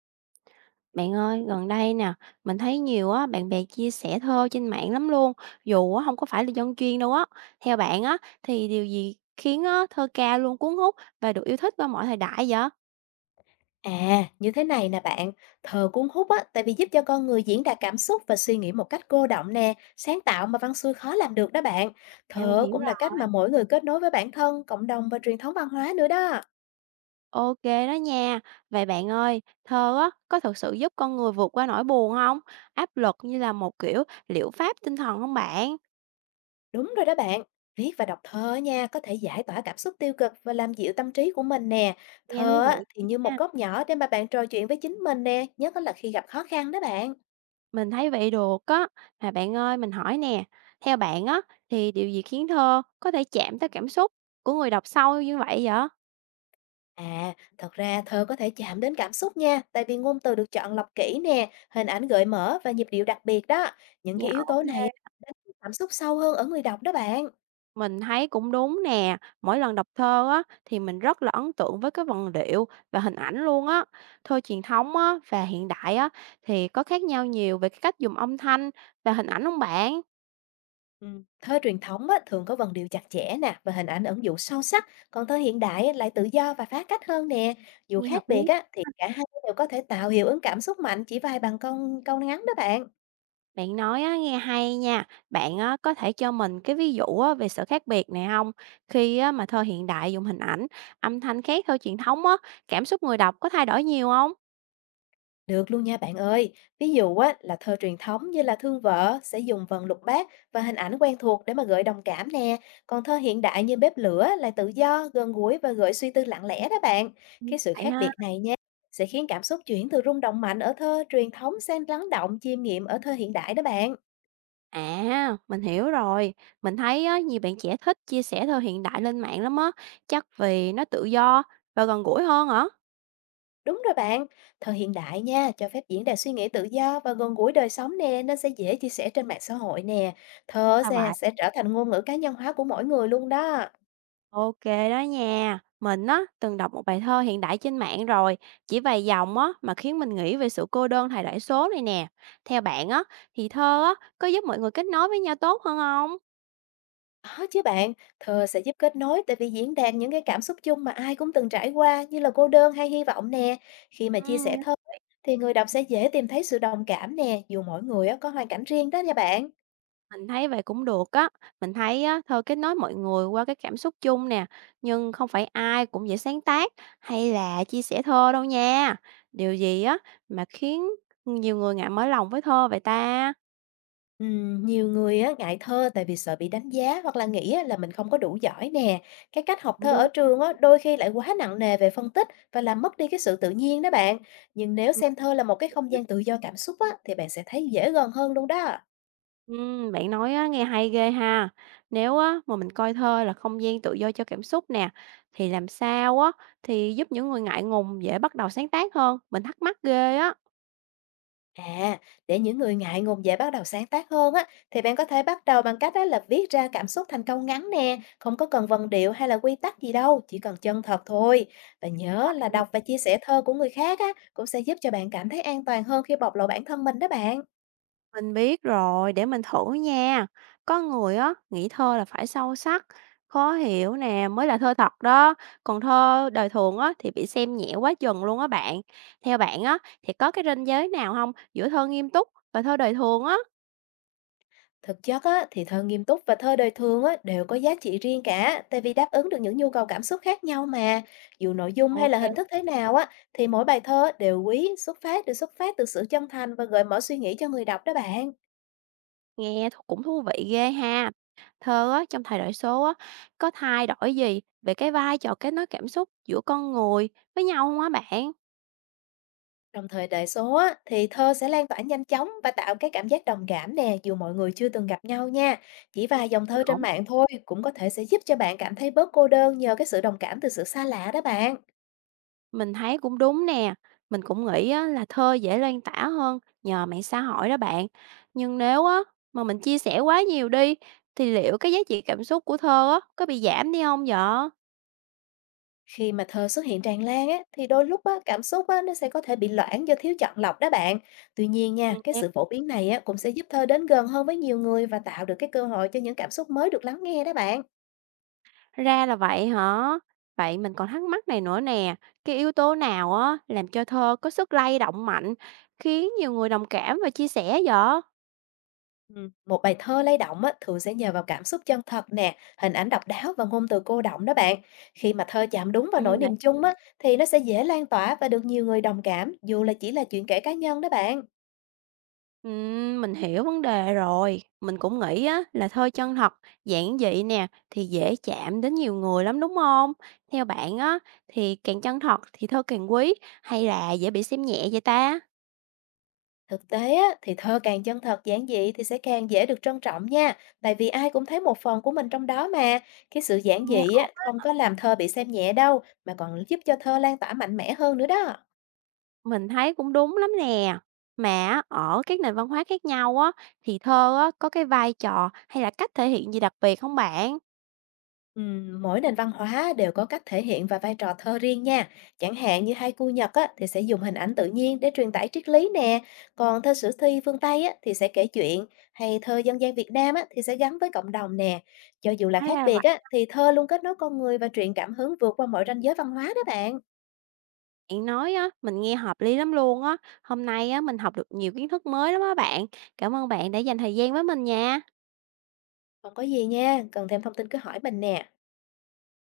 Bạn ơi, gần đây nè, mình thấy nhiều á bạn bè chia sẻ thơ trên mạng lắm luôn, dù á không có phải là dân chuyên đâu á. Theo bạn á thì điều gì khiến á thơ ca luôn cuốn hút và được yêu thích qua mọi thời đại vậy? À, như thế này nè bạn, thơ cuốn hút á, tại vì giúp cho con người diễn đạt cảm xúc và suy nghĩ một cách cô đọng nè, sáng tạo mà văn xuôi khó làm được đó bạn. À, mình Thơ hiểu cũng là rồi. cách mà mỗi người kết nối với bản thân, cộng đồng và truyền thống văn hóa nữa đó. OK đó nha. Vậy bạn ơi, thơ á có thực sự giúp con người vượt qua nỗi buồn không? Áp lực như là một kiểu liệu pháp tinh thần không bạn? Đúng rồi đó bạn, viết và đọc thơ nha, có thể giải tỏa cảm xúc tiêu cực và làm dịu tâm trí của mình nè. Nghe Thơ thú vị á, thì như một nha. góc nhỏ để mà bạn trò chuyện với chính mình nè, nhất là khi gặp khó khăn đó bạn. Mình thấy vậy được á. Mà bạn ơi, mình hỏi nè, theo bạn á thì điều gì khiến thơ có thể chạm tới cảm xúc của người đọc sâu như vậy vậy? À, thật ra thơ có thể chạm đến cảm xúc nha, tại vì ngôn từ được chọn lọc kỹ nè, hình ảnh gợi mở và nhịp điệu đặc biệt đó. Những Nghe cái yếu ổn tố này ha. á, đánh thức cảm xúc sâu hơn ở người đọc đó bạn. Mình thấy cũng đúng nè, mỗi lần đọc thơ á thì mình rất là ấn tượng với cái vần điệu và hình ảnh luôn á. Thơ truyền thống á và hiện đại á thì có khác nhau nhiều về cái cách dùng âm thanh và hình ảnh không bạn? Ừ. Thơ truyền thống á, thường có vần điệu chặt chẽ nè và hình ảnh ẩn dụ sâu sắc, còn thơ hiện đại á, lại tự do và phá cách hơn nè. Dù Nghe hợp khác biệt lý. á, thì cả hai đều có thể tạo hiệu ứng cảm xúc mạnh chỉ vài bằng câu câu ngắn đó bạn. Bạn nói á, nghe hay nha. Bạn á, có thể cho mình cái ví dụ á, về sự khác biệt này không? Khi á, mà thơ hiện đại dùng hình ảnh, âm thanh khác thơ truyền thống á, cảm xúc người đọc có thay đổi nhiều không? Được luôn nha bạn ơi. Ví dụ á, là thơ truyền thống như là Thương Vợ sẽ dùng vần lục bát và hình ảnh quen thuộc để mà gợi đồng cảm nè. Còn thơ hiện đại như Bếp Lửa lại tự do, gần gũi và gợi suy tư lặng lẽ đó bạn. Ừ. Cái sự Vậy khác ha. biệt này nha sẽ khiến cảm xúc chuyển từ rung động mạnh ở thơ truyền thống sang lắng động chiêm nghiệm ở thơ hiện đại đó bạn. À, mình hiểu rồi. Mình thấy á, nhiều bạn trẻ thích chia sẻ thơ hiện đại lên mạng lắm á. Chắc vì nó tự do và gần gũi hơn hả? Đúng rồi bạn, thơ hiện đại nha, cho phép diễn đạt suy nghĩ tự do và gần gũi đời sống nè, nên sẽ dễ chia sẻ trên mạng xã hội nè. Thơ Là sẽ, vậy. sẽ trở thành ngôn ngữ cá nhân hóa của mỗi người luôn đó. OK đó nha. Mình á, từng đọc một bài thơ hiện đại trên mạng rồi, chỉ vài dòng á, mà khiến mình nghĩ về sự cô đơn thời đại số này nè. Theo bạn á, thì thơ á, có giúp mọi người kết nối với nhau tốt hơn không? Có chứ bạn, thơ sẽ giúp kết nối tại vì diễn đạt những cái cảm xúc chung mà ai cũng từng trải qua như là cô đơn hay hy vọng nè. Khi mà chia Ừm. sẻ thơ thì người đọc sẽ dễ tìm thấy sự đồng cảm nè, dù mỗi người á có hoàn cảnh riêng đó nha bạn. Mình thấy vậy cũng được á. Mình thấy á, thơ kết nối mọi người qua cái cảm xúc chung nè, nhưng không phải ai cũng dễ sáng tác hay là chia sẻ thơ đâu nha. Điều gì á, mà khiến nhiều người ngại mở lòng với thơ vậy ta? Nhiều người á ngại thơ tại vì sợ bị đánh giá hoặc là nghĩ á là mình không có đủ giỏi nè. Cái cách học Cũng thơ ở đúng. trường á đôi khi lại quá nặng nề về phân tích và làm mất đi cái sự tự nhiên đó bạn. Nhưng nếu xem thơ là một cái không gian tự do cảm xúc á thì bạn sẽ thấy dễ gần hơn luôn đó. Bạn nói á, nghe hay ghê ha. Nếu á, mà mình coi thơ là không gian tự do cho cảm xúc nè, thì làm sao á, thì giúp những người ngại ngùng dễ bắt đầu sáng tác hơn? Mình thắc mắc ghê á. À, để những người ngại ngùng dễ bắt đầu sáng tác hơn á, thì bạn có thể bắt đầu bằng cách đó là viết ra cảm xúc thành câu ngắn nè, không có cần vần điệu hay là quy tắc gì đâu, chỉ cần chân thật thôi. Và nhớ là Ừ, đọc và chia sẻ thơ của người khác á, cũng sẽ giúp cho bạn cảm thấy an toàn hơn khi bộc lộ bản thân mình đó bạn. mình biết rồi, để mình thử nha. Có người á, nghĩ thơ là phải sâu sắc, khó hiểu nè, mới là thơ thật đó. Còn thơ đời thường á, thì bị xem nhẹ quá chừng luôn á bạn. Theo bạn á, thì có cái ranh giới nào không giữa thơ nghiêm túc và thơ đời thường á? Thực chất á, thì thơ nghiêm túc và thơ đời thường á, đều có giá trị riêng cả, tại vì đáp ứng được những nhu cầu cảm xúc khác nhau mà. Dù nội dung hay là OK. hình thức thế nào á, thì mỗi bài thơ đều quý, đều xuất phát từ sự chân thành và gợi mở suy nghĩ cho người đọc đó bạn. Nghe th cũng thú vị ghê ha. Thơ á, trong thời đại số á, có thay đổi gì về cái vai trò kết nối cảm xúc giữa con người với nhau không á bạn? Trong thời đại số á, thì thơ sẽ lan tỏa nhanh chóng và tạo cái cảm giác đồng cảm nè, dù mọi người chưa từng gặp nhau nha. Chỉ vài dòng thơ trên Ổn. mạng thôi cũng có thể sẽ giúp cho bạn cảm thấy bớt cô đơn nhờ cái sự đồng cảm từ sự xa lạ đó bạn. Mình thấy cũng đúng nè, mình cũng nghĩ á là thơ dễ lan tỏa hơn nhờ mạng xã hội đó bạn. Nhưng nếu á, mà mình chia sẻ quá nhiều đi, thì liệu cái giá trị cảm xúc của thơ á, có bị giảm đi không vậy? Khi mà thơ xuất hiện tràn lan á, thì đôi lúc á, cảm xúc á, nó sẽ có thể bị loãng do thiếu chọn lọc đó bạn. Tuy nhiên nha, cái Nghe. sự phổ biến này á, cũng sẽ giúp thơ đến gần hơn với nhiều người và tạo được cái cơ hội cho những cảm xúc mới được lắng nghe đó bạn. Ra là vậy hả? Vậy mình còn thắc mắc này nữa nè, cái yếu tố nào á làm cho thơ có sức lay động mạnh, khiến nhiều người đồng cảm và chia sẻ vậy? Một bài thơ lay động á, thường sẽ nhờ vào cảm xúc chân thật nè, hình ảnh độc đáo và ngôn từ cô đọng đó bạn. Khi mà thơ chạm đúng vào nỗi Ừ, vậy. niềm chung á, thì nó sẽ dễ lan tỏa và được nhiều người đồng cảm, dù là chỉ là chuyện kể cá nhân đó bạn. Mình hiểu vấn đề rồi. Mình cũng nghĩ á là thơ chân thật, giản dị nè thì dễ chạm đến nhiều người lắm đúng không? Theo bạn á thì càng chân thật thì thơ càng quý hay là dễ bị xem nhẹ vậy ta? Thực tế á, thì thơ càng chân thật giản dị thì sẽ càng dễ được trân trọng nha, tại vì ai cũng thấy một phần của mình trong đó mà. Cái sự giản dị á, không có làm thơ bị xem nhẹ đâu, mà còn giúp cho thơ lan tỏa mạnh mẽ hơn nữa đó. Mình thấy cũng đúng lắm nè. Mà á, ở các nền văn hóa khác nhau á, thì thơ á, có cái vai trò hay là cách thể hiện gì đặc biệt không bạn? Mỗi nền văn hóa đều có cách thể hiện và vai trò thơ riêng nha. Chẳng hạn như haiku Nhật á, thì sẽ dùng hình ảnh tự nhiên để truyền tải triết lý nè. Còn thơ sử thi phương Tây á, thì sẽ kể chuyện. Hay thơ dân gian Việt Nam á, thì sẽ gắn với cộng đồng nè. Cho dù là Hóa khác là biệt vậy, á, thì thơ luôn kết nối con người và truyền cảm hứng vượt qua mọi ranh giới văn hóa đó bạn. bạn nói á, mình nghe hợp lý lắm luôn á. Hôm nay á, mình học được nhiều kiến thức mới lắm á bạn. Cảm ơn bạn đã dành thời gian với mình nha. Không có gì nha, cần thêm thông tin cứ hỏi mình nè.